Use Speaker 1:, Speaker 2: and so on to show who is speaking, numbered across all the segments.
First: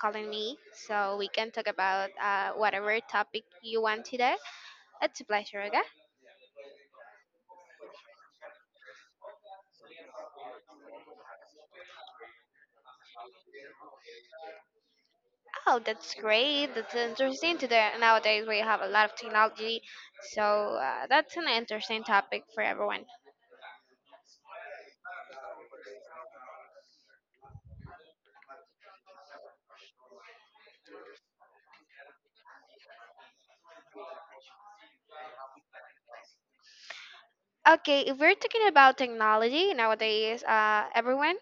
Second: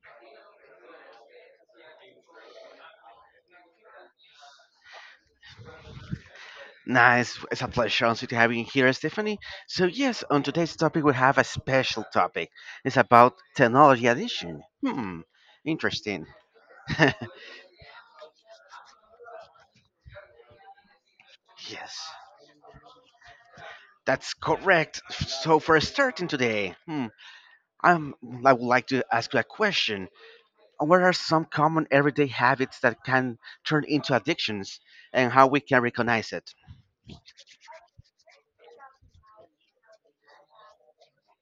Speaker 1: calling me so we can talk about whatever topic you want today. It's a pleasure, okay?
Speaker 2: Nice. It's a pleasure also to have you here, Stephanie. So yes, on today's topic, we have a special topic. It's about technology addiction. Hmm.
Speaker 1: Oh, that's
Speaker 2: Interesting.
Speaker 1: great. That's interesting. Today nowadays we have a lot of technology, so that's an
Speaker 2: Yes,
Speaker 1: interesting topic for everyone.
Speaker 2: that's correct. So for starting today, I'm, I would like to ask you a question. What are some common everyday habits that can turn into addictions, and how we can recognize it?
Speaker 1: Okay, if we're talking about technology nowadays, everyone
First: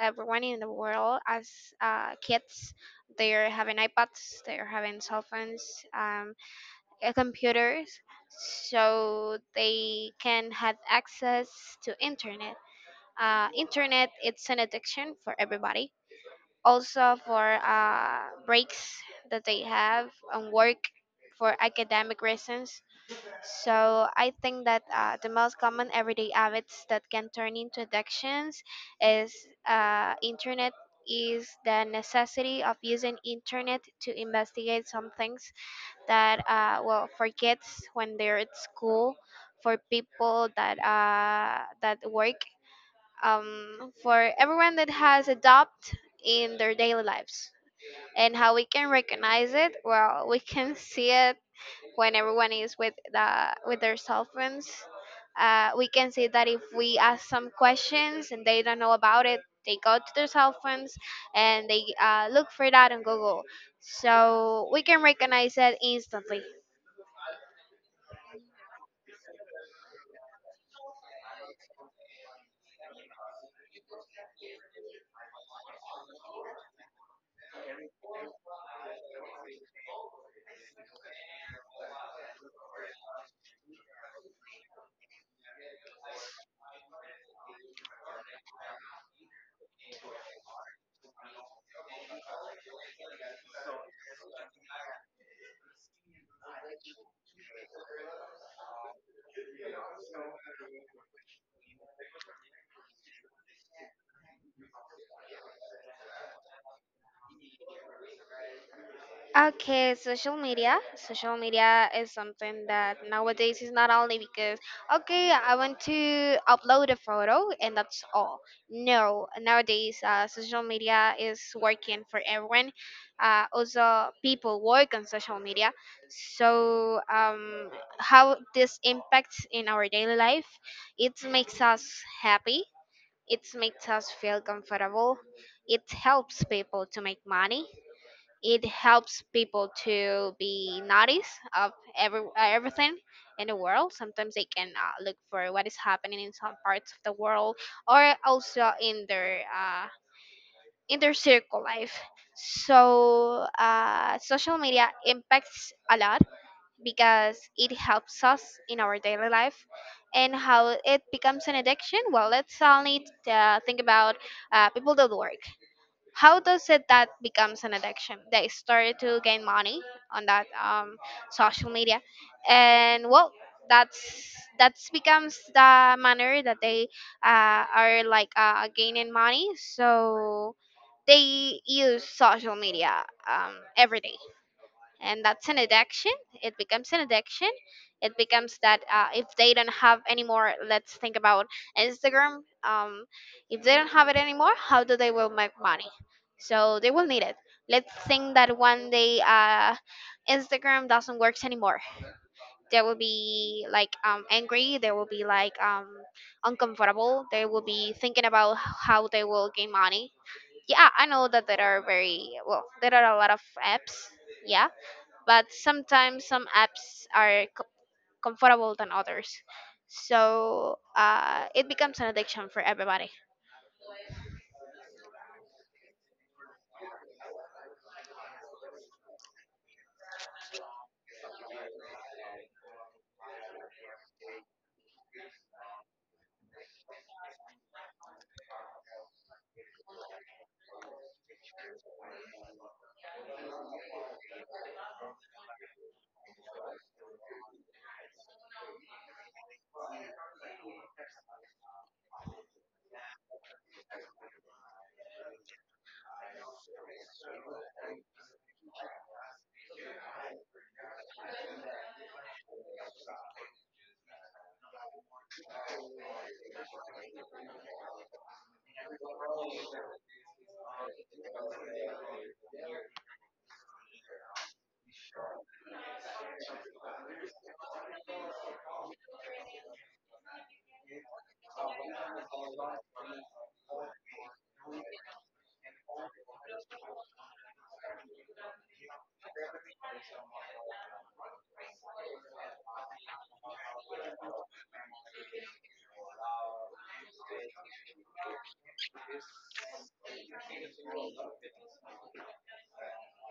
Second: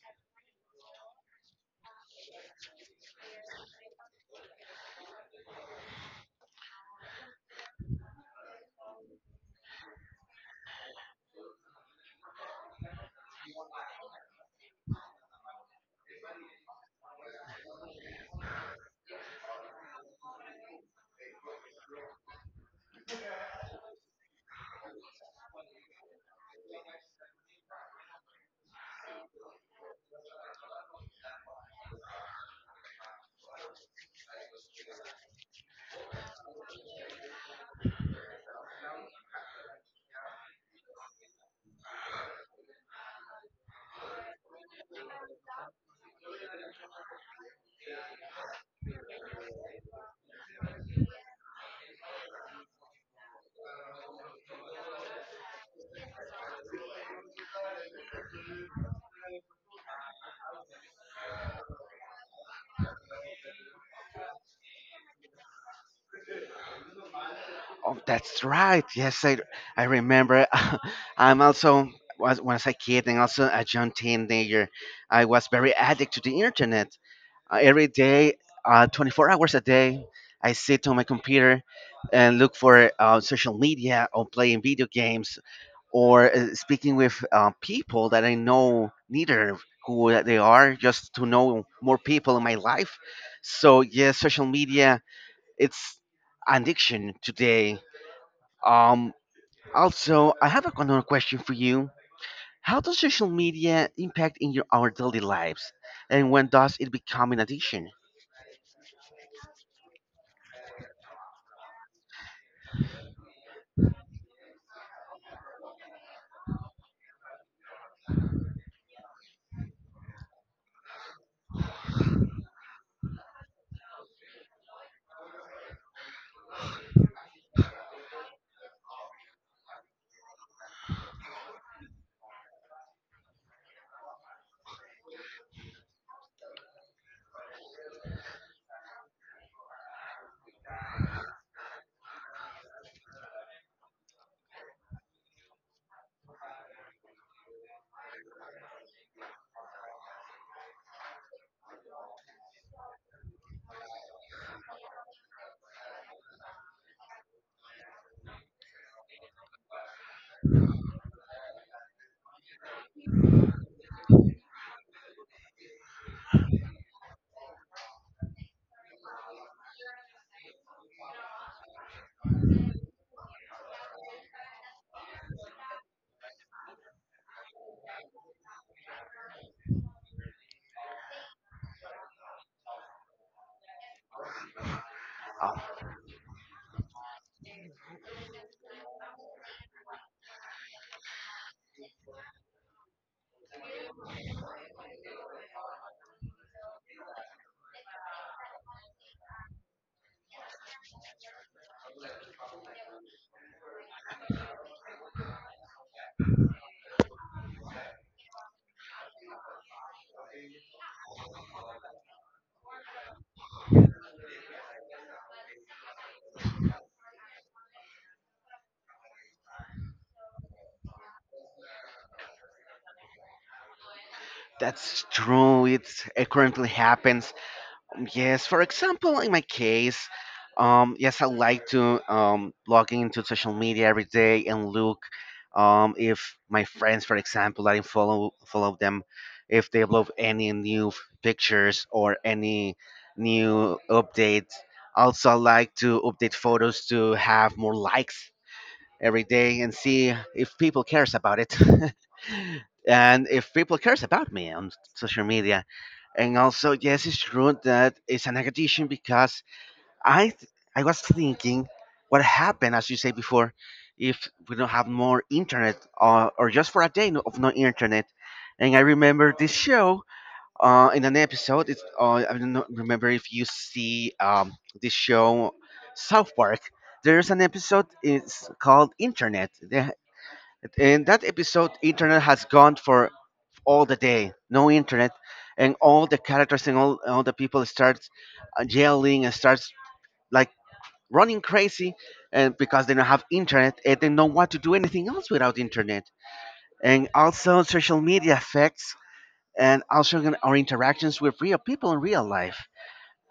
Speaker 1: everyone in the world as kids, they're having iPads, they're having cell phones, um, computers, so they can have access to internet. Internet, it's an addiction for everybody, also for breaks that they have on work, for academic reasons. So I think that the most common everyday habits that can turn into addictions is internet, is the necessity of using internet to investigate some things that, well, for kids when they're at school, for people that that work, for everyone that has a adopt in their daily lives. And how we can recognize it? Well, we can see it when everyone is with the with their cell phones. We can see that if we ask some questions and they don't know about it, they go to their cell phones and they look for that on Google, so we can recognize that instantly.
Speaker 2: Oh, that's right. Yes, I remember. I'm also, when I was a kid and also a young teenager, I was very addict to the internet. Every day, 24 hours a day, I sit on my computer and look for social media or playing video games, or speaking with people that I know neither who they are, just to know more people in my life. So yes, social media it's an addiction today. Um, Also, I have another question for you. How does social media impact in your our daily lives, and when does it become an addiction?
Speaker 1: Okay, social media. Social media is something that nowadays is not only because, okay, I want to upload a photo and that's all. No, nowadays social media is working for everyone. Also, people work on social media. So, how this impacts in our daily life? It makes us happy. It makes us feel comfortable. It helps people to make money, it helps people to be notice of every everything in the world. Sometimes they can look for what is happening in some parts of the world, or also in their circle life. So social media impacts a lot because it helps us in our daily life. And how it becomes an addiction. Well, let's only think about people that work. How does it that becomes an addiction? They start to gain money on that, social media, and well, that's becomes the manner that they are like gaining money, so they use social media every day, and that's
Speaker 2: Oh,
Speaker 1: an addiction. It becomes an addiction. It becomes that, if they don't have anymore, let's think about Instagram. If they don't have it anymore, how do they will make money? So they will need it. Let's think that one day Instagram doesn't works anymore. They will be like angry, they will be like uncomfortable, they will be thinking about how they will gain money. Yeah, I know that there are very well there are a lot of apps, yeah, but sometimes some apps are comfortable than others. So it becomes an addiction for everybody.
Speaker 2: that's true. It currently happens. Yes, for example, in my case, yes, I like to log into social media every day and look if my friends, for example, I follow them, if they upload any new pictures or any new updates. Also, I like to update photos to have more likes every day and see if people cares about it, and if people cares about me on social media. And also, yes, it's true that it's an addiction, because I was thinking what happened, as you say before, if we don't have more internet, or just for a day of no internet. And I remember this show, in an episode. It's I don't remember if you see this show, South Park. There's an episode. It's called Internet. In that episode, Internet has gone for all the day. No internet, and all the characters and all the people start yelling and starts like running crazy, and because they don't have internet and they don't want to do anything else without internet. And also, social media affects, and also in our interactions with real people in real life,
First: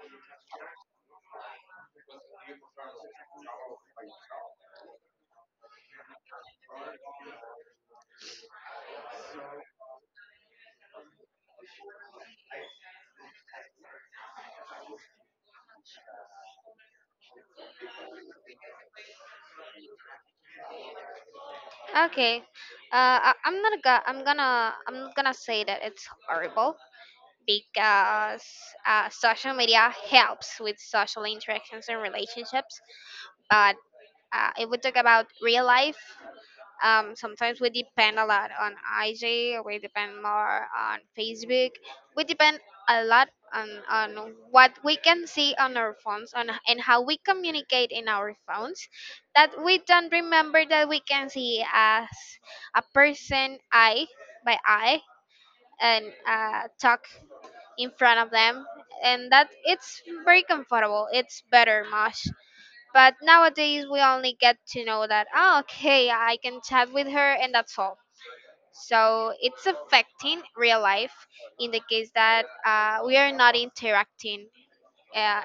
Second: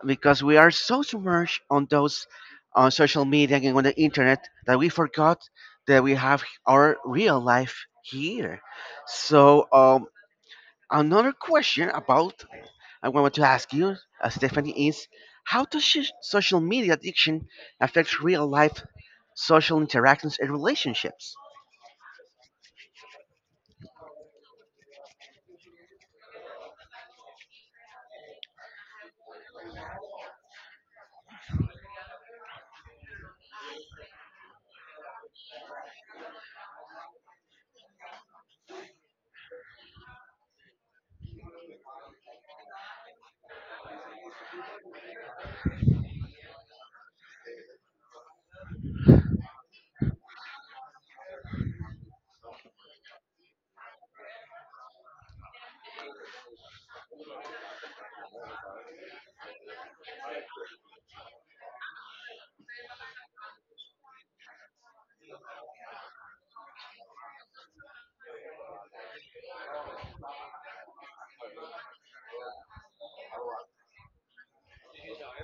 Speaker 2: because we are so submerged on those, on social media and on the internet, that we forgot that we have our real life here. So another question about, I wanted to ask you, Stephanie, is how does social media addiction affect real life social interactions and relationships?
Speaker 1: Okay, I, I'm not gonna I'm gonna I'm not gonna say that it's horrible because social media helps with social interactions and relationships. But if we talk about real life, sometimes we depend a lot on IG, we depend more on Facebook, we depend a lot on what we can see on our phones on, and how we communicate in our phones, that we don't remember that we can see as a person eye by eye and talk in front of them, and that it's very comfortable, it's better much. But nowadays, we only get to know that, oh, okay, I can chat with her and that's all. So it's affecting real life in the case that we are not interacting. Uh,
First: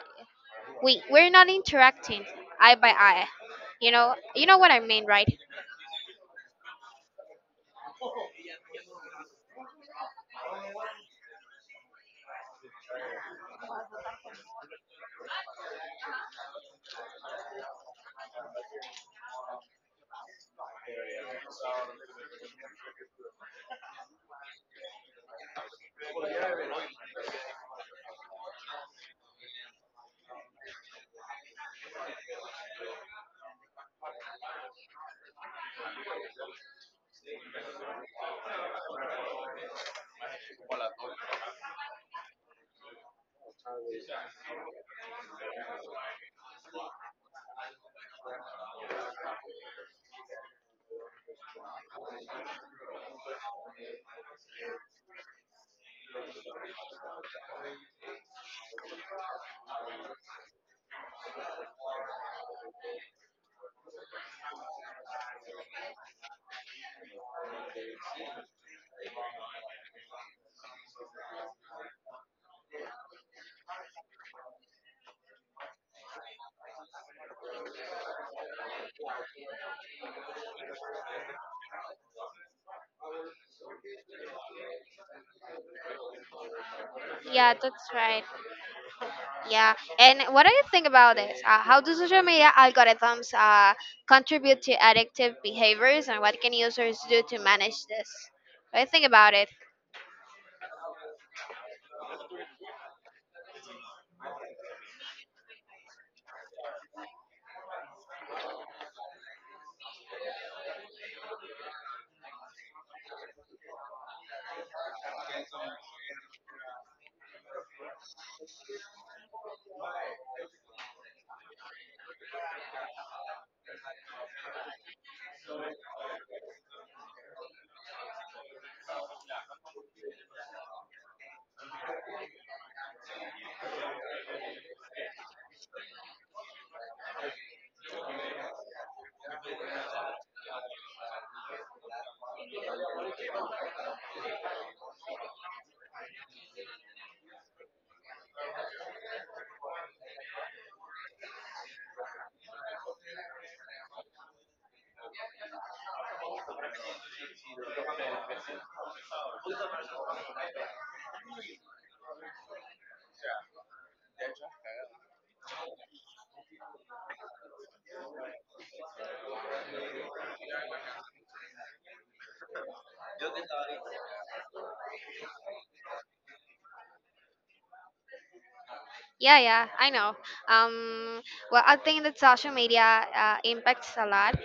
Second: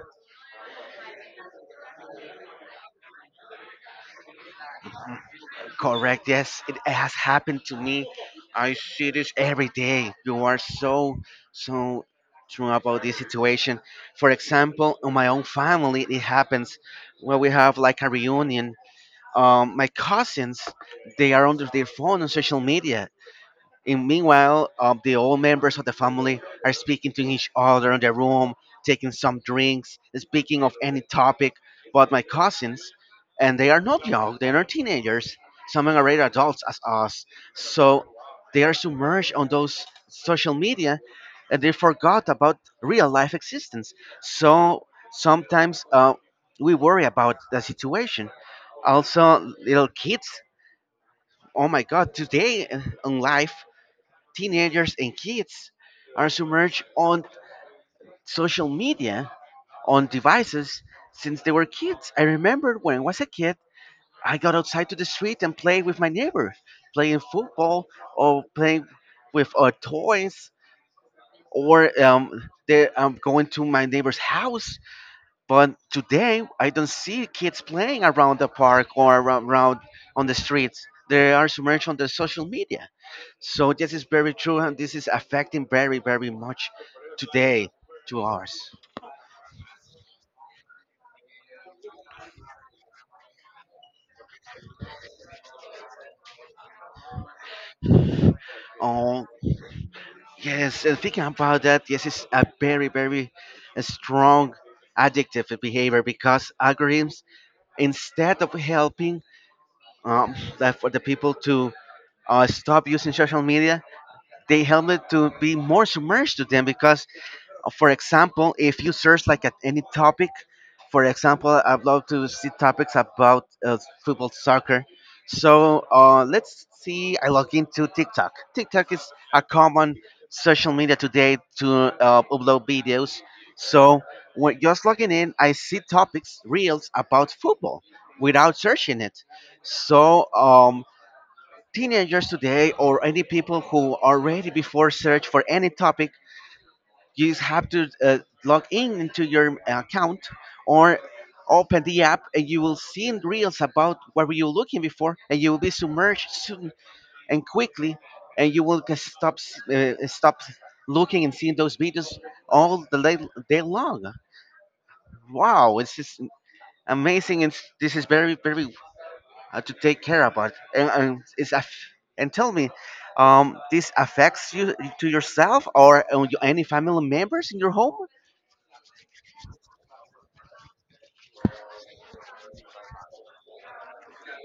Speaker 1: we're not interacting eye by eye. You know what I mean, right?
Speaker 2: Correct. Yes, it has happened to me. I see this every day. You are so, so true about this situation. For example, in my own family, it happens when we have like a reunion. My cousins, they are under their phone on social media, and meanwhile, the old members of the family are speaking to each other in the room, taking some drinks, speaking of any topic. But my cousins, and they are not young, they are not teenagers. Some are already adults as us. So they are submerged on those social media, and they forgot about real life existence. So sometimes we worry about the situation. Also, little kids, oh my God, today in life, teenagers and kids are submerged on social media, on devices since they were kids. I remember when I was a kid, I got outside to the street and played with my neighbors, playing football, or playing with toys, or going to my neighbor's house. But today, I don't see kids playing around the park, or around on the streets. They are submerged on the social media. So this is very true, and this is affecting very, very much
Speaker 1: Yeah,
Speaker 2: today
Speaker 1: that's
Speaker 2: to
Speaker 1: right.
Speaker 2: us.
Speaker 1: Yeah, and what do you think about this? How do social media algorithms contribute to addictive behaviors, and what can users do to manage this? What do you think
Speaker 2: Oh,
Speaker 1: about it?
Speaker 2: yes, and thinking about that, yes, it's a very, very strong addictive behavior, because algorithms, instead of helping that for the people to stop using social media, they help it to be more submerged to them, because for example, if you search like at any topic. For example, I'd love to see topics about football, soccer. So let's see. I log into TikTok. TikTok is a common social media today to upload videos. So when just logging in, I see topics, reels about football without searching it. So teenagers today, or any people who are ready before search for any topic, you just have to log in into your account, or open the app, and you will see in reels about what were you looking before, and you will be submerged soon and quickly, and you will just stop stop looking and seeing those videos all the day, day long. Wow, it's just amazing, and this is very very to take care about. And and tell me, this affects you to yourself, or any family members in your home?
Speaker 1: Yeah, I know. Um, well, I think that social media impacts a lot.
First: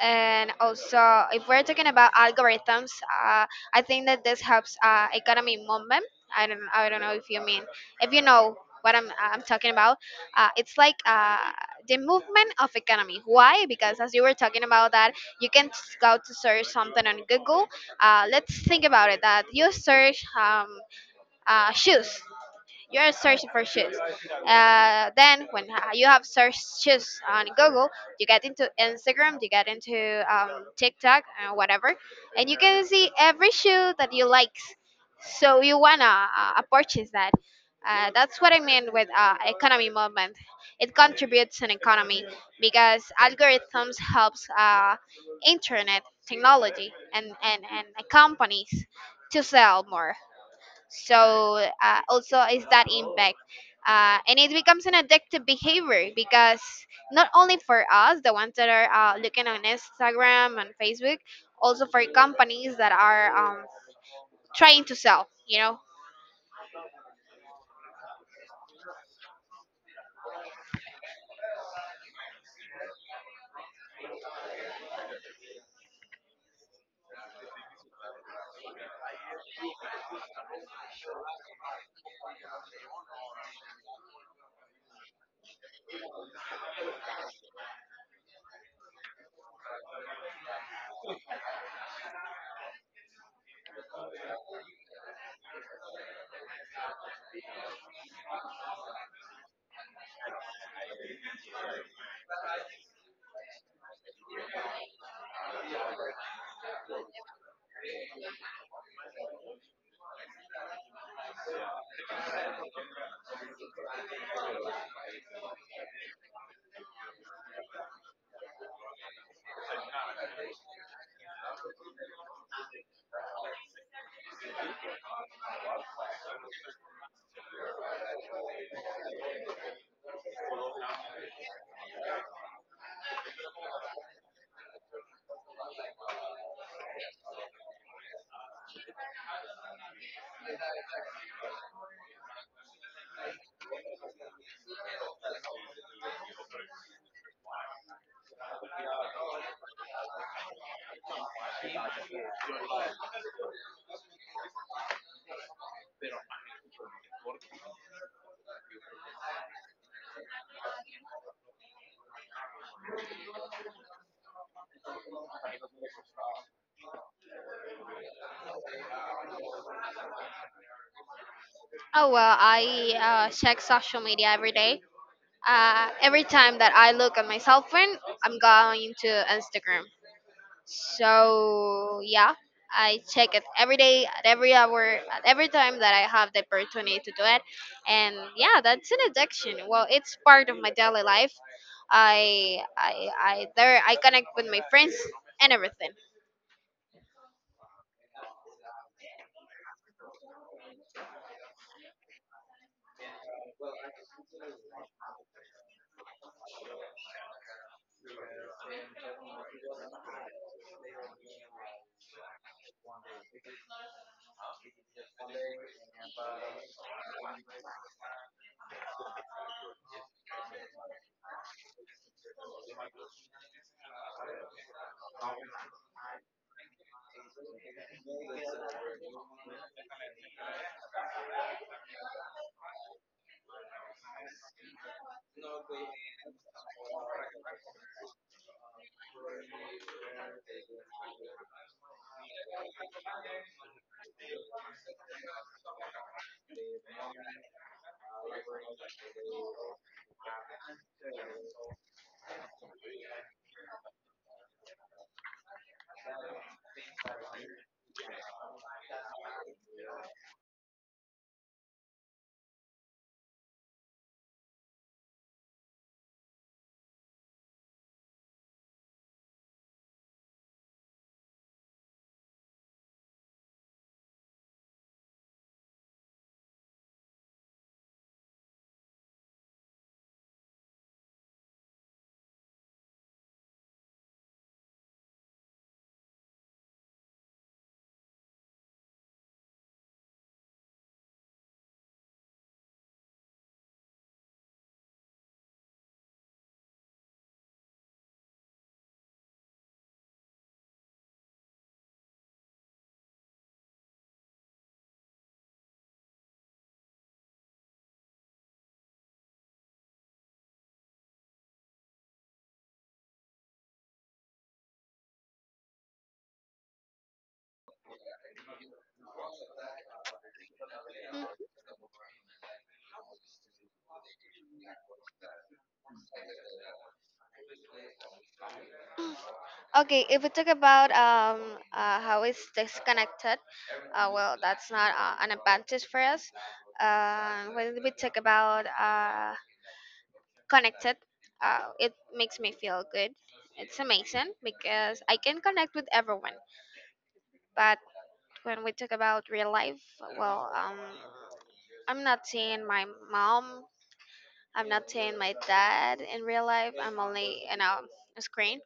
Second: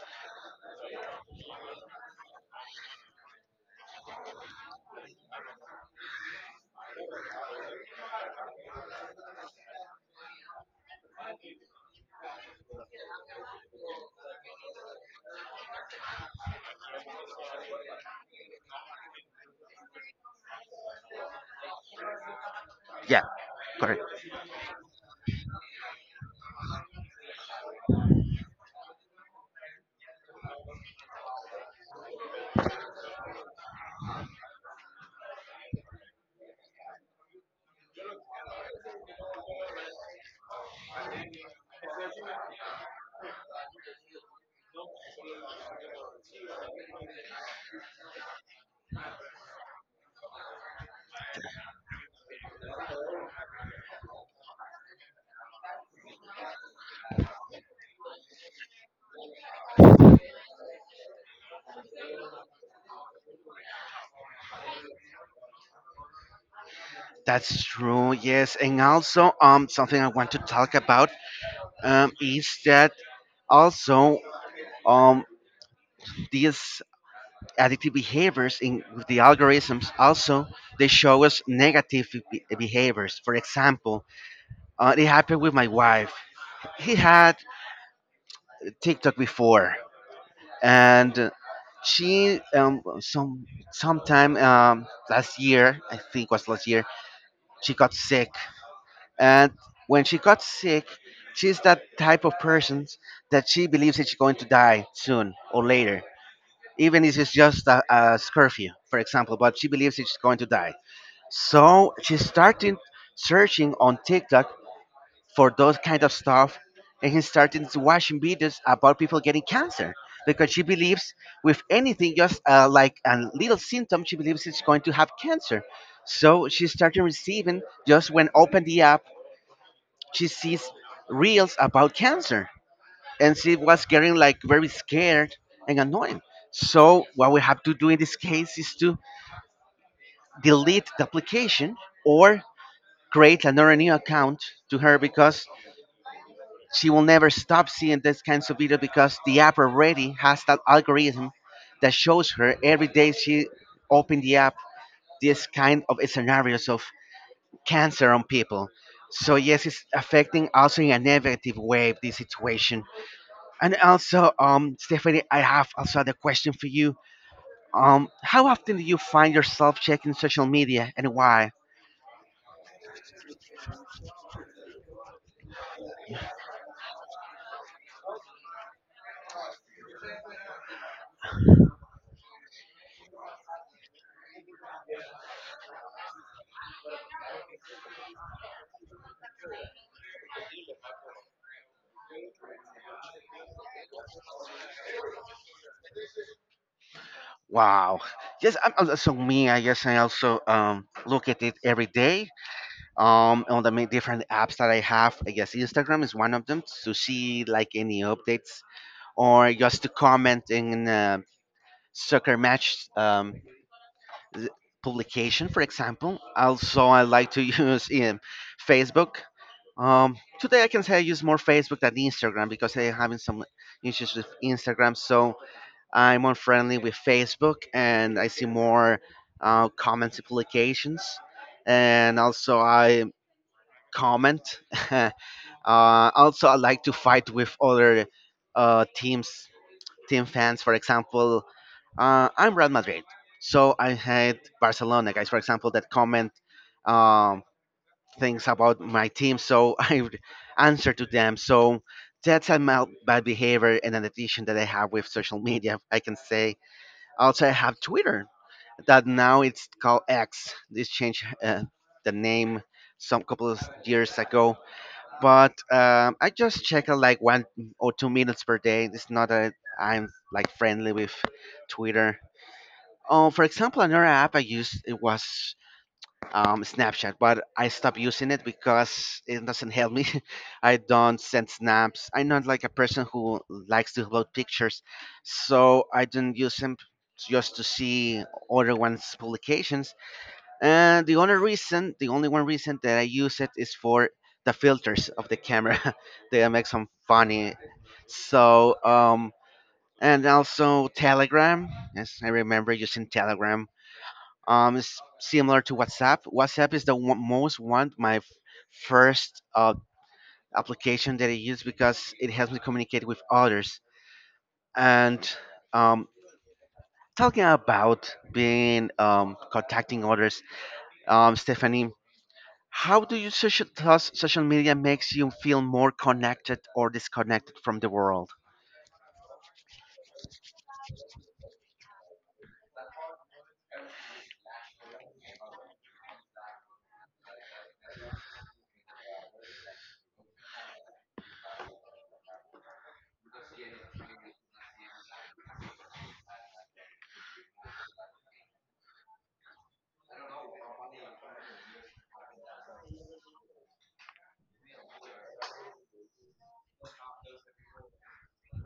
Speaker 1: And also, if we're talking about algorithms, I think that this helps economy movement. I don't know if you mean, if you know what I'm talking about. It's like the movement of economy. Why? Because as you were talking about that, you can go to search something on Google. Let's think about it. That you search shoes, you are
Speaker 2: Yeah,
Speaker 1: searching for shoes.
Speaker 2: correct.
Speaker 1: Then when you have searched shoes on Google, you get into Instagram, you get into TikTok, whatever, and you can see every shoe that you like. So you wanna purchase that. That's what I mean with economy movement. It contributes an economy because algorithms helps internet, technology, and companies to sell more. So also is that impact, and it becomes an addictive behavior because not only for us, the ones that are looking on Instagram and Facebook, also for companies that are trying to sell, you know.
Speaker 2: That's true. Yes, and also something I want to talk about, is that, also, um these addictive behaviors in with the algorithms also, they show us negative behaviors. For example, it happened with my wife. He had TikTok before, and she, sometime, last year, I think was last year, she got sick. And when she got sick, she's that type of person that she believes that she's going to die soon or later, even if it's just a curfew, for example, but she believes that she's going to die. So she started searching on TikTok for those kind of stuff, and he started watching videos about people getting cancer, because she believes with anything, just like a little symptom, she believes it's going to have cancer. So she started receiving, just when open the app, she sees reels about cancer, and she was getting like very scared and annoying. So what we have to do in this case is to delete the application, or create another new account to her, because she will never stop seeing these kinds of video, because the app already has that algorithm that shows her every day she opened the app this kind of scenarios of cancer on people. So yes, it's affecting also in a negative way this situation. And also, Stephanie, I have also the question for you. How often do you find yourself checking social media, and why?
Speaker 1: Oh, well, I check social media every day, every time that I look at my cell phone, I'm going to Instagram. So yeah, I check it every day, at every hour, at every time that I have the opportunity to do it. And yeah, that's an addiction. Well, it's part of my daily life. I there I connect with my friends and everything.
Speaker 2: Wow. Yes, I'm also so me. I guess I also look at it every day, on the many different apps that I have. I guess Instagram is one of them, to see like any updates, or just to comment in soccer match. Th- Publication, for example. Also, I like to use um, Facebook. Today, I can say I use more Facebook than Instagram, because I'm having some issues with Instagram. So I'm unfriendly with Facebook, and I see more comments and publications. And also, I comment. uh, Also, I like to fight with other uh, teams team fans. For example, I'm Real Madrid, so I hate Barcelona guys. For example, that comment um, things about my team, so I would answer to them. So that's a bad behavior, and an addition that I have with social media, I can say. Also, I have Twitter, that now it's called X. This changed the name some couple of years ago, but I just check it like 1 or 2 minutes per day. It's not that I'm like friendly with Twitter. Oh, for example, another app I used it was Snapchat, but I stopped using it because it doesn't help me. I don't send snaps. I'm not like a person who likes to upload pictures, so I don't use them, just to see other ones' publications. And the only reason, the only one reason that I use it, is for the filters of the camera. They make some funny. So, and also Telegram. Yes, I remember using Telegram. It's similar to WhatsApp. WhatsApp is the one, most one, my first application that I use, because it helps me communicate with others. And um, talking about being, contacting others,
Speaker 1: Mhm.
Speaker 2: Stephanie, how do you social media makes you feel more connected or disconnected from the world?
Speaker 1: Okay, if we talk about how it's disconnected, well, that's not an advantage for us. When we talk about connected, it makes me feel good. It's amazing because I can connect with everyone. But when we talk about real life, well, I'm not seeing my mom, I'm not seeing my dad in real life, I'm only in a screen.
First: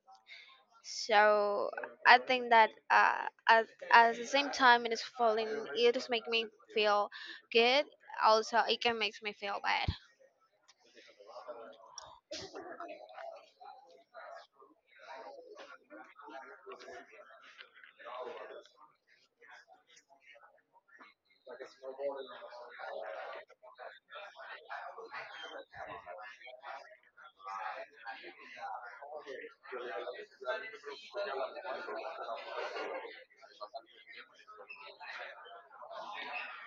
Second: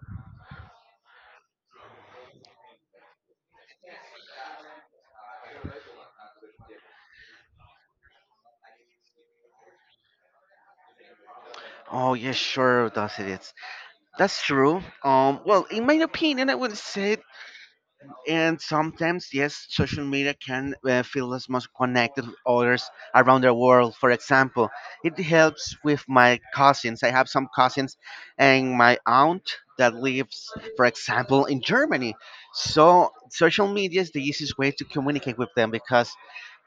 Speaker 1: So I think that at, at the same time it is falling, it just make me feel good, also it can makes me feel bad.
Speaker 2: Oh yes, sure does it is. That's true. Well, in my opinion, I would say, and sometimes, yes, social media can feel us most connected with others around the world. For example, it helps with my cousins. I have some cousins, and my aunt that lives, for example, in Germany. So social media is the easiest way to communicate with them because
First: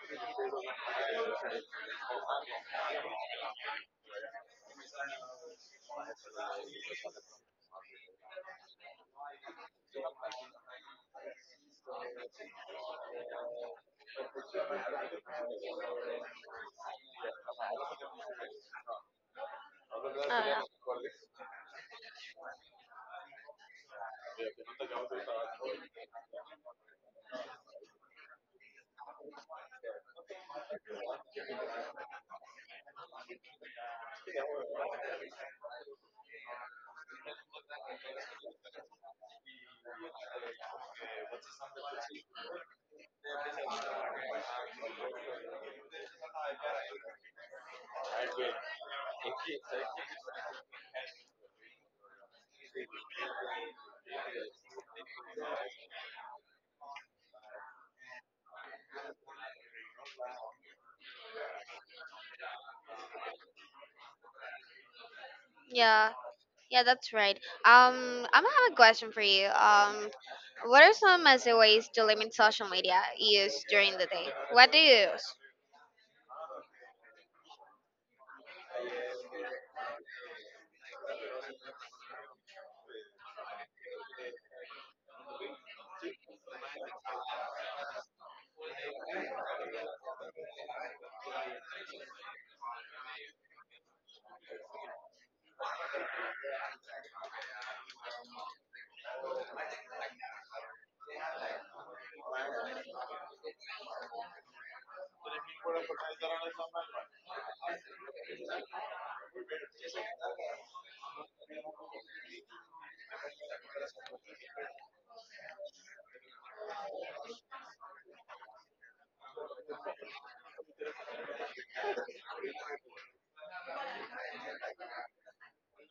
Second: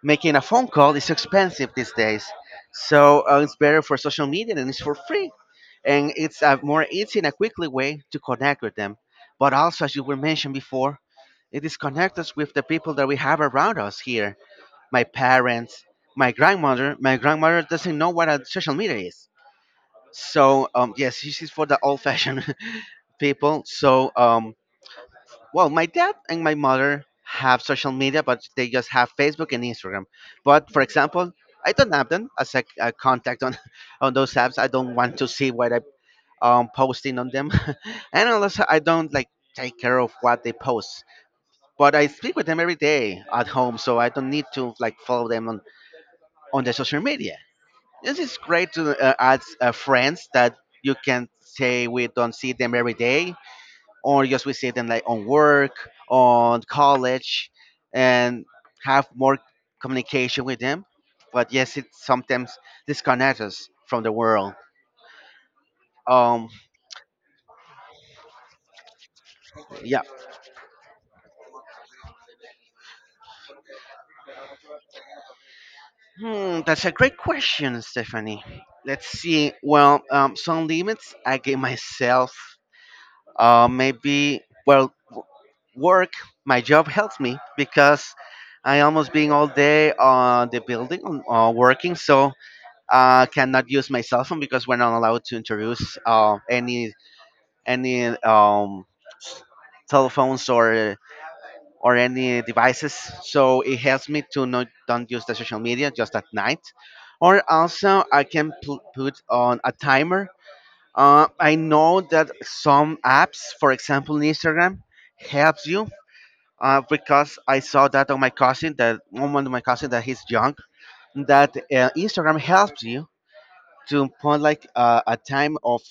Speaker 2: making a phone call is expensive these days. So it's better for social media and it's for free. And it's a more easy and a quickly way to connect with them. But also, as you were mentioned before, it disconnects us with the people that we have around us here. My parents, my grandmother. My grandmother doesn't know what a social media is.
Speaker 1: uh,
Speaker 2: So yes, this is for the old-fashioned people. So well, my dad and my mother have social media, but they just have Facebook and Instagram. But for example, I don't have them as a contact on on those apps. I don't want to see what I'm posting on them, and also I don't like take care of what they post. But I speak with them every day at home, so I don't need to like follow them on the social media. This is great to add friends that you can say we don't see them every day, or just we see them like on work, on college, and have more communication with them. But yes, it sometimes disconnects us from the world.
Speaker 1: yeah.
Speaker 2: Um,
Speaker 1: Yeah, that's right. Um, I'm gonna have a question for you.
Speaker 2: yeah,
Speaker 1: What are some as ways to limit social media use during the day? What do you use?
Speaker 2: hmm, That's a great question, Stephanie. Let's see. Well, some limits I give myself. Maybe well, work. My job helps me because I almost being all day on the building, on working. So cannot use my cell phone because we're not allowed to introduce any any um, telephones or any devices. So it helps me to not don't use the social media just at night. Or also I can put on a timer. I know that some apps, for example Instagram, helps you. Because I saw that on my cousin, that one of my cousin that he's young, that Instagram helps you to put like a time of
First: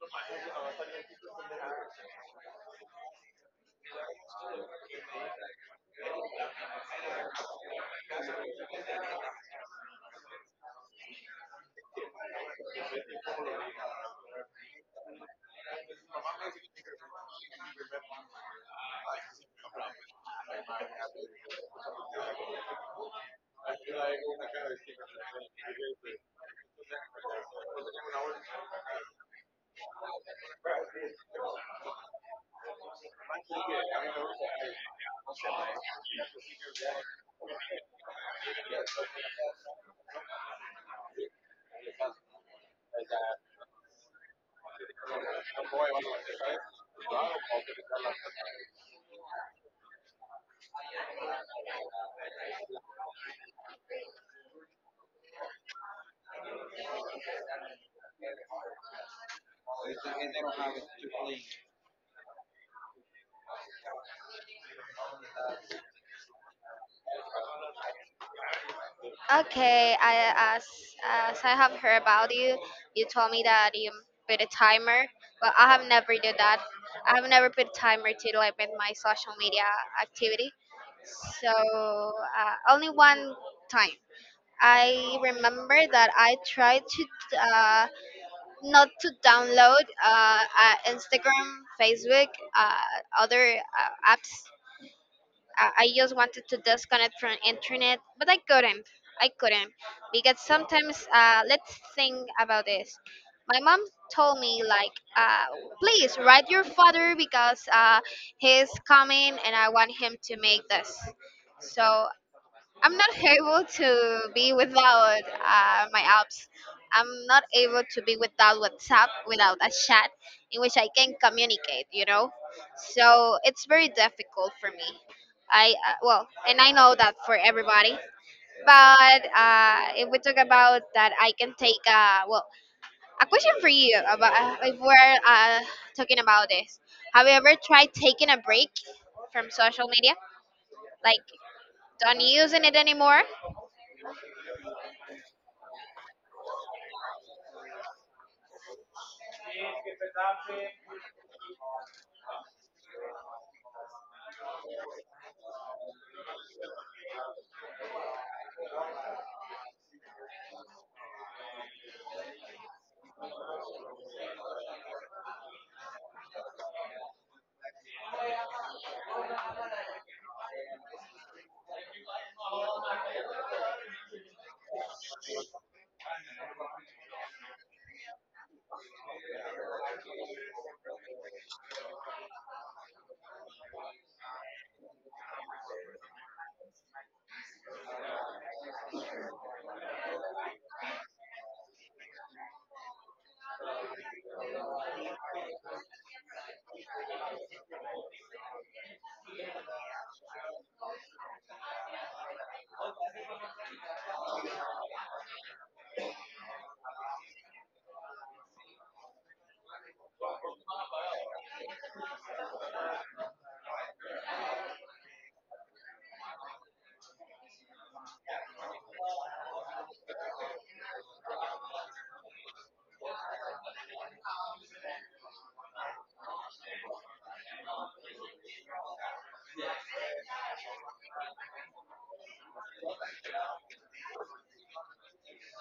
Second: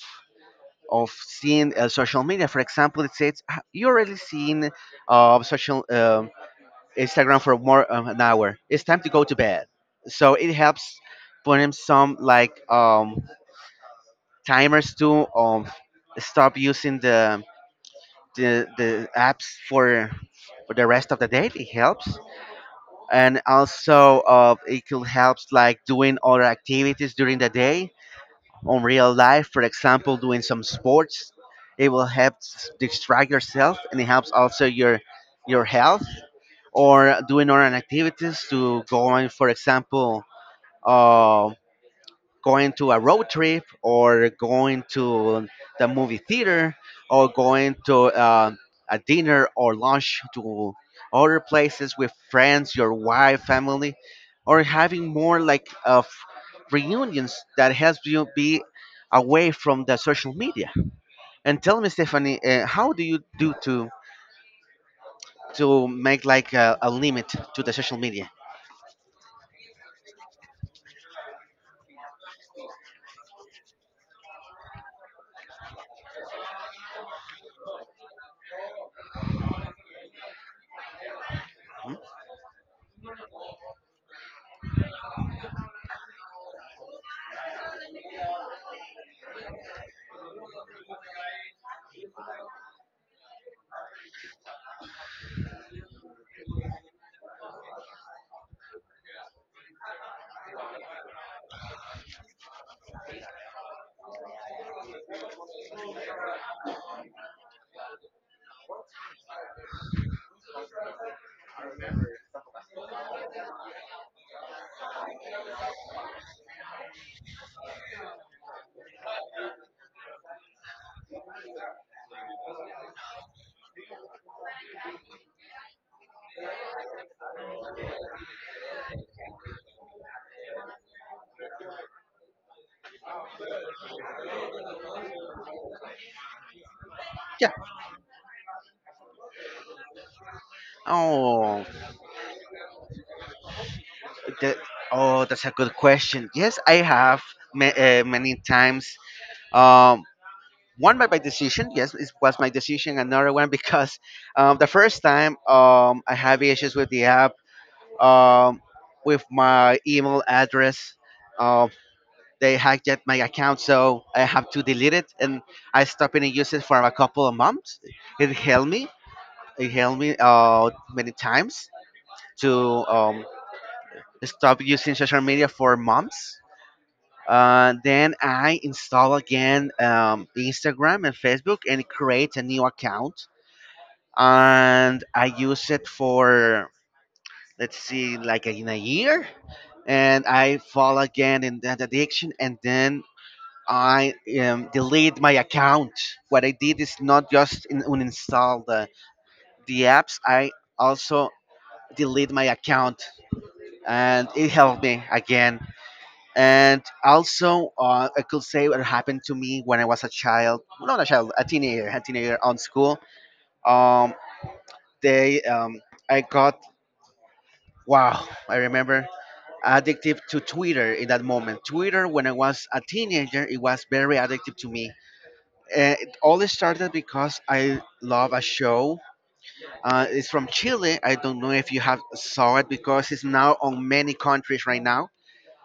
Speaker 2: seeing social media. For example, it says "Ah, you already seen social Instagram for more an hour. It's time to go to bed." So it helps put in some like timers to stop using the apps for the rest of the day. It helps, and also it could help like doing other activities during the day on real life, for example, doing some sports, it will help distract yourself and it helps also your health or doing other activities to going, for example, uh, going to a road trip or going to the movie theater or going to a dinner or lunch to other places with friends, your wife, family, or having more like of reunions that helps you be away from the social media. And tell me, Stephanie, how do you do to make like a limit to the social media?
Speaker 1: Okay, I as I have heard about you, you told me that you put a timer, but I have never did that. I have never put a timer to limit my social media activity. So
Speaker 2: Hmm?
Speaker 1: only one time. I remember that I tried to uh, not to download Instagram, Facebook, other apps. I just wanted to disconnect from internet, but I couldn't. I couldn't because sometimes let's think about this. My mom told me like, please write your father because he's coming and I want him to make this. So I'm not able to be without my apps. I'm not able to be without WhatsApp, without a chat in which I can communicate, you know? So it's very difficult for me. Well, and I know that for everybody. But if we talk about that, I can take, well, a question for you about if we're talking about this. Have you
Speaker 2: Yeah.
Speaker 1: ever tried taking a break from social media? Like,
Speaker 2: Oh,
Speaker 1: don't using it anymore?
Speaker 2: That, oh, that's a good question. Yes, I have many times. Um, one by my decision. Yes, it was my decision. Another one because the first time I have issues with the app, um, with my email address. Um, they hacked at my account, so I have to delete it, and I stopped and use it for a couple of months. It helped me. It helped me many times to um, stop using social media for months. Then I install again Instagram and Facebook and create a new account. And I use it for, let's see, like in a year. And I fall again in that addiction. And then I delete my account. What I did is not just in, uninstall the apps, I also delete my account. And it helped me again. And also, I could say what happened to me when I was a child, not a child, a teenager, on school. Um, they, um, I got, wow, I remember addictive to Twitter in that moment. Twitter, when I was a teenager, it was very addictive to me. It all started because I love a show. It's from Chile. I don't know if you have saw it because it's now on many countries right now.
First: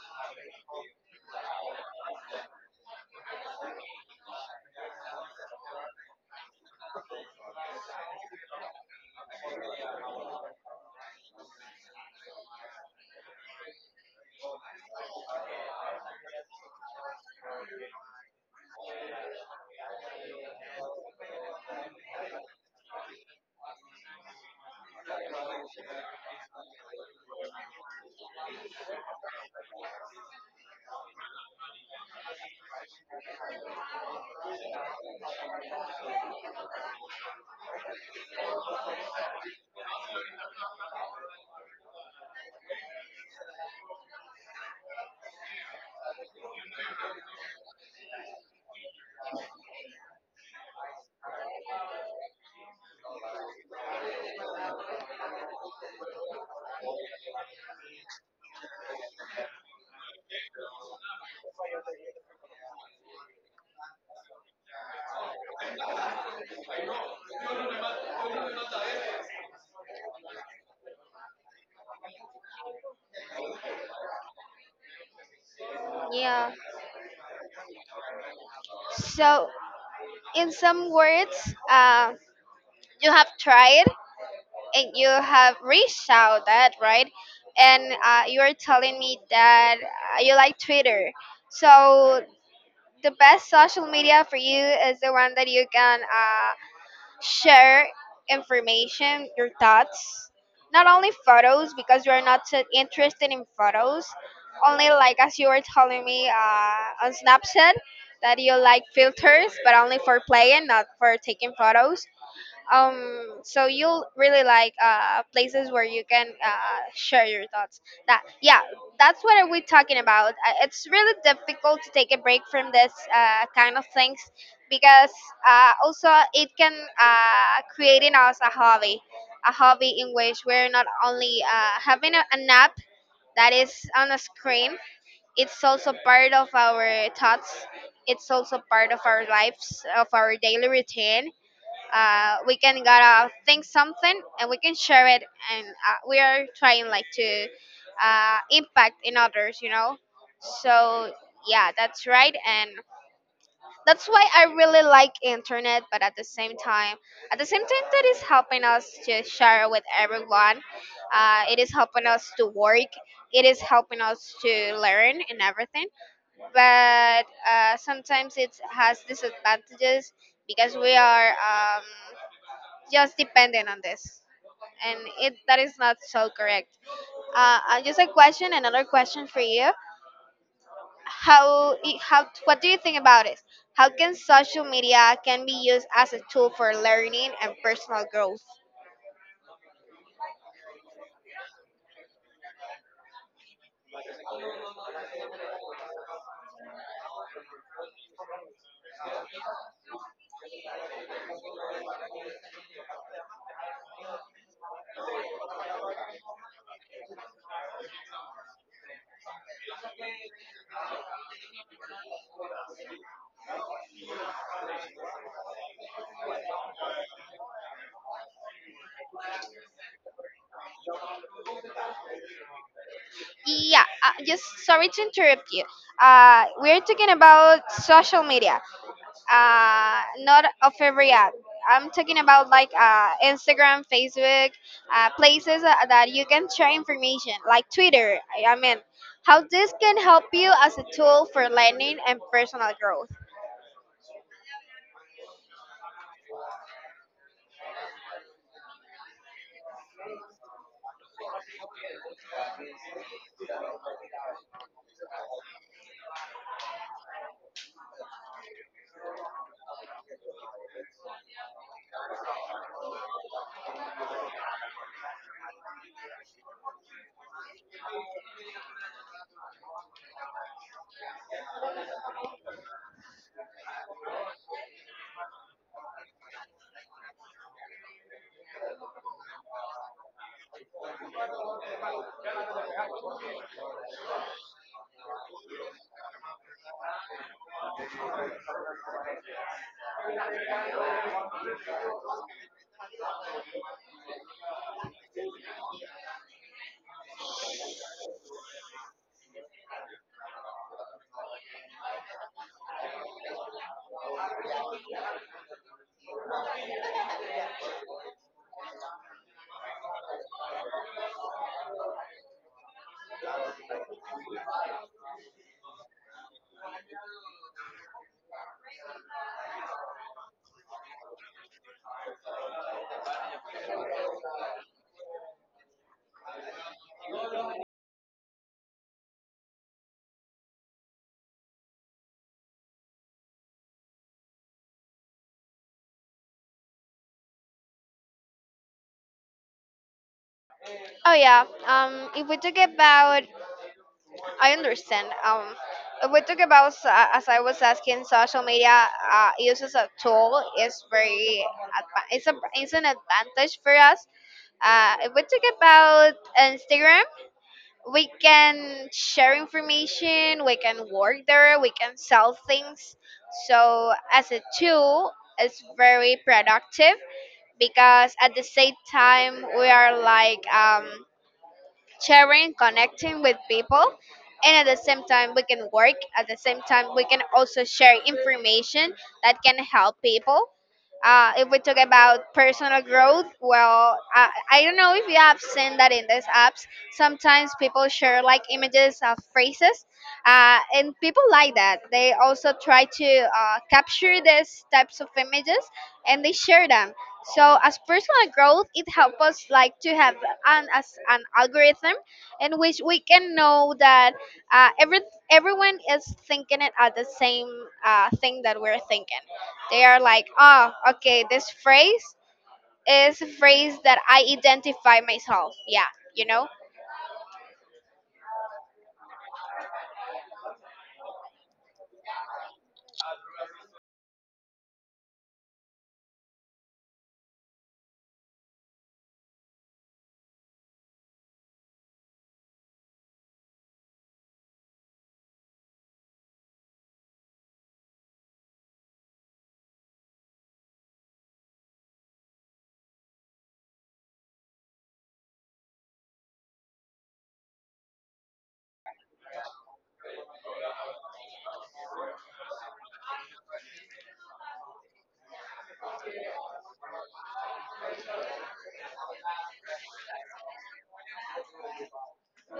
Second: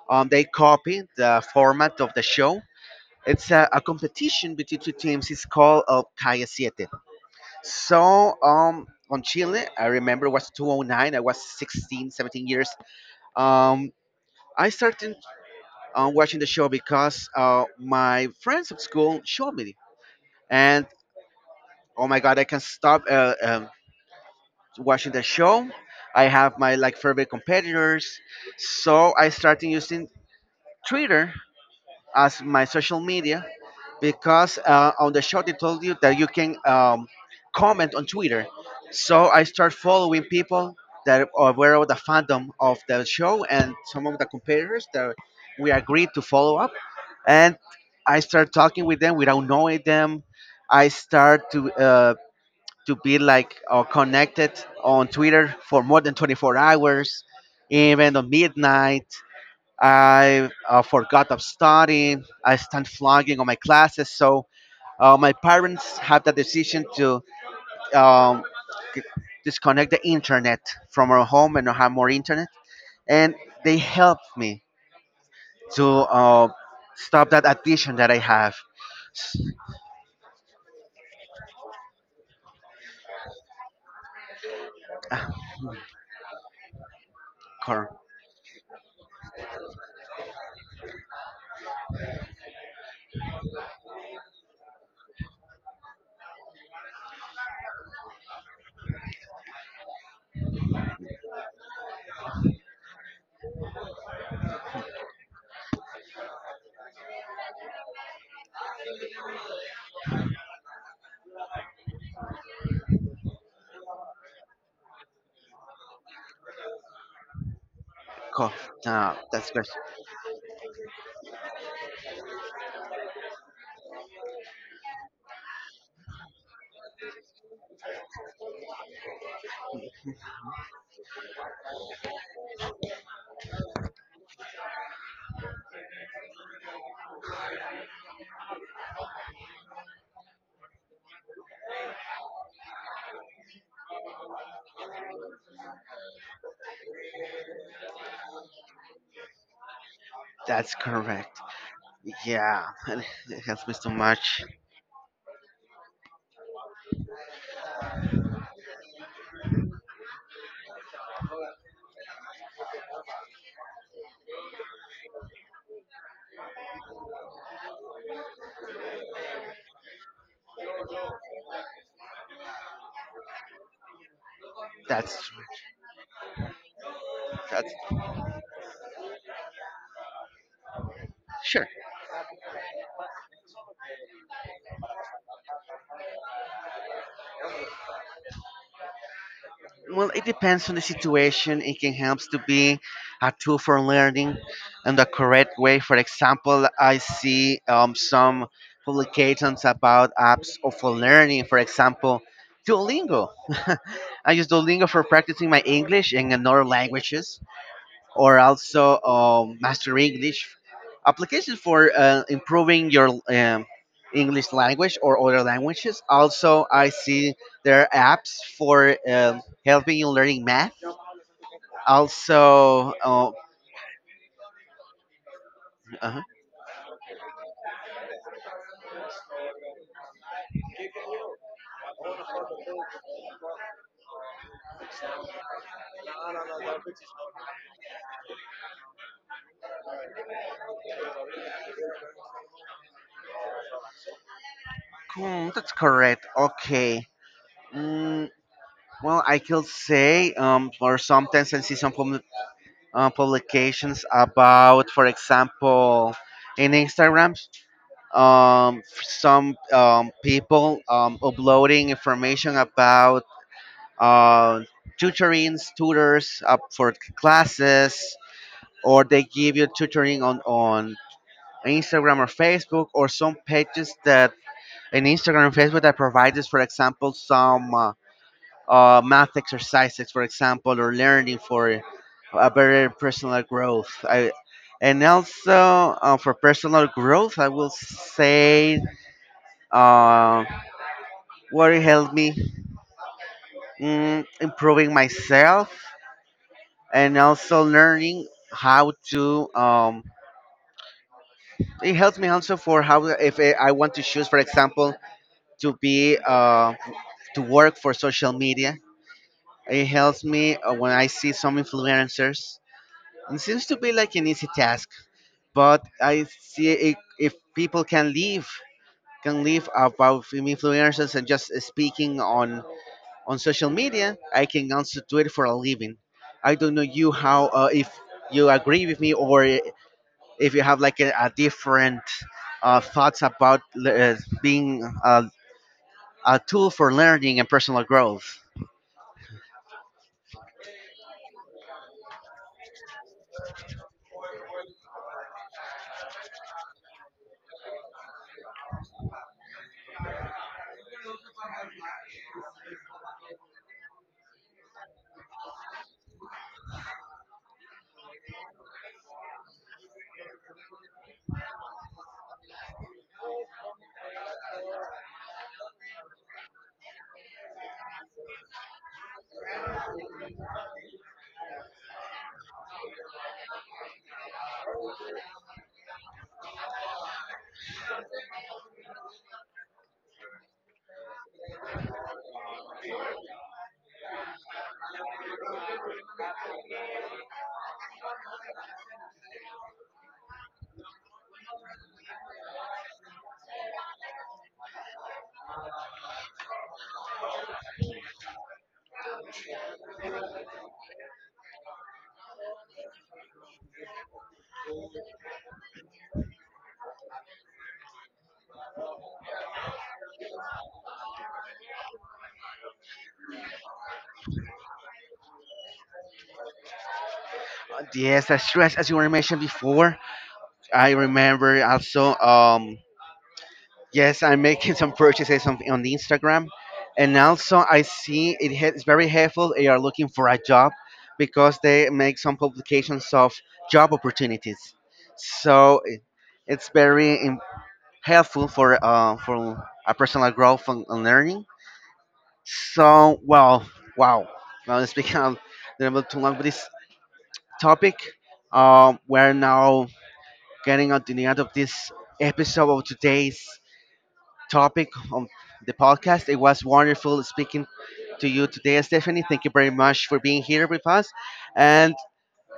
Speaker 2: They copy the format of the show. It's a competition between two teams. It's called Calle Siete. So on Chile, I remember it was 2009. I was 16, 17 years. Um, I started watching the show because my friends at school showed me, and oh my god, I can stop watching the show. I have my like favorite competitors, so I started using Twitter as my social media because on the shot it told you that you can comment on Twitter. So I start following people that are aware of the fandom of the show and some of the competitors that we agreed to follow up. And I start talking with them without knowing them. I start to be like connected on Twitter for more than 24 hours, even on midnight. I forgot of studying. I stand flogging on my classes. So my parents have the decision to um, disconnect the internet from our home and have more internet. And they helped me to
Speaker 1: Yeah.
Speaker 2: stop that addiction that I have.
Speaker 1: So, in some words, you have tried and you have reached out that, right? And
Speaker 2: Cor-
Speaker 1: you are telling me that you like Twitter. So, the best social media for you is the one that you can share information, your thoughts, not only photos because you are not so interested in photos. Only like as you were telling me on Snapchat that you like filters, but only for playing, not for taking photos. So you'll really like places where you can share your thoughts. That,
Speaker 2: cor-
Speaker 1: yeah,
Speaker 2: no,
Speaker 1: that's what
Speaker 2: that's
Speaker 1: we are
Speaker 2: correct.
Speaker 1: talking about. It's really difficult to take a break from this kind of things because also it can create in us a hobby in which we're not only having an app that is on a screen. It's also part of our thoughts. It's also part of our lives, of our daily routine. We can gotta think something and we can share it, and we are trying like to impact in others, you know.
Speaker 2: That's
Speaker 1: So
Speaker 2: correct.
Speaker 1: yeah, that's right.
Speaker 2: Yeah,
Speaker 1: And
Speaker 2: it helps me so
Speaker 1: that's why I
Speaker 2: much.
Speaker 1: really like internet, but at the same time, at the same time that is helping us to share with everyone, it is helping us to work, it is helping us to learn and everything, but sometimes it has disadvantages because we are just depending on this, and
Speaker 2: That's
Speaker 1: it that is not so correct.
Speaker 2: that's
Speaker 1: Just a question, another question for you.
Speaker 2: sure.
Speaker 1: How, what do you think about it? How can social media can be used as a tool for learning and personal growth?
Speaker 2: Well, it depends on the situation. It can help to be a tool for learning in the correct way. For example, I see some publications about apps of for learning. For example, Duolingo. I use Duolingo for practicing my English and in other languages or also master English applications for improving your English language or other languages. Also, I see there are apps for helping you learning math. Also, oh,
Speaker 1: Yeah, just sorry to interrupt you.
Speaker 2: uh
Speaker 1: Uh, we're talking about social media, not a favorite app. I'm talking about like Instagram, Facebook, places that that you can share information, like Twitter. I mean, how this can help you as a tool for learning and personal growth.
Speaker 2: cool, that's correct. Okay. Mm, well, I could say, or sometimes I see some publications about, for example, in Instagram. Some people uploading information about uh, tutorings, tutors up for classes, or they give you tutoring on Instagram or Facebook, or some pages that in Instagram and Facebook that provides, for example, some math exercises, for example, or learning for a better personal growth. And also for personal growth, I will say um, What it helped me, improving myself and also learning how to. It helps me also for how if I want to choose, for example, to be to work for social media. It helps me when I see some influencers. It seems to be like an easy task, but I see it, if people can live about influencers and just speaking on social media. I can also do it for a living. I don't know you how if you agree with me or if you have like a different thoughts about being a tool for learning and personal growth.
Speaker 1: Oh, yeah. If we talk about, I understand. If we talk about as I was asking, social media use as a tool is very, it's an advantage for us. If we talk about Instagram, we can share information, we can work there, we can sell things. So, as a tool, it's very productive because at the same time, we are like sharing, connecting with people, and at the same time we can work. At the same time we can also share information that can help people. If we talk about personal growth, well, I don't know if you have seen that in these apps. Sometimes people share like images of phrases, and people like that. They also try to capture these types of images and they share them. So as personal growth, it helps us like to have an algorithm in which we can know that uh, every everyone is thinking it at the same thing that we're thinking. They are like, oh, okay, this phrase is a phrase that I identify myself. Yeah, you know.
Speaker 2: Yes, that's true. As you were mentioned before, I remember also. Yes, I'm making some purchases on the Instagram, and also I see it it's very helpful. They are looking for a job because they make some publications of job opportunities. So it's very im- helpful for a personal growth and learning. So well, wow. Now let's become a little bit too long with this topic. We're now getting on to the end of this episode of today's topic of the podcast. It was wonderful speaking to you today, Stephanie. Thank you very much for being here with us, and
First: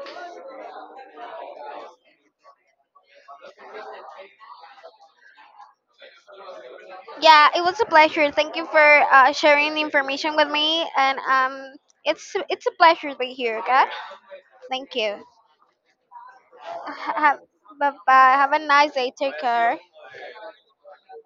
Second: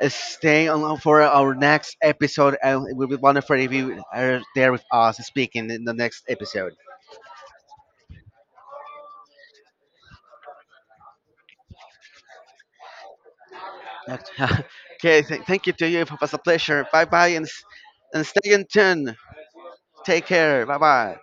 Speaker 2: stay on for our next episode. And it will be wonderful if you are there with us speaking in the next episode.
Speaker 1: Yeah, it was a pleasure. Thank you for sharing the information with me, and it's a pleasure to be here. Okay, thank
Speaker 2: Okay,
Speaker 1: you.
Speaker 2: thank you to you. It was a pleasure. Bye bye,
Speaker 1: Have,
Speaker 2: and s-
Speaker 1: bye
Speaker 2: and
Speaker 1: bye.
Speaker 2: stay
Speaker 1: Have a
Speaker 2: in
Speaker 1: nice day.
Speaker 2: tune.
Speaker 1: Take care.
Speaker 2: Take care. Bye bye.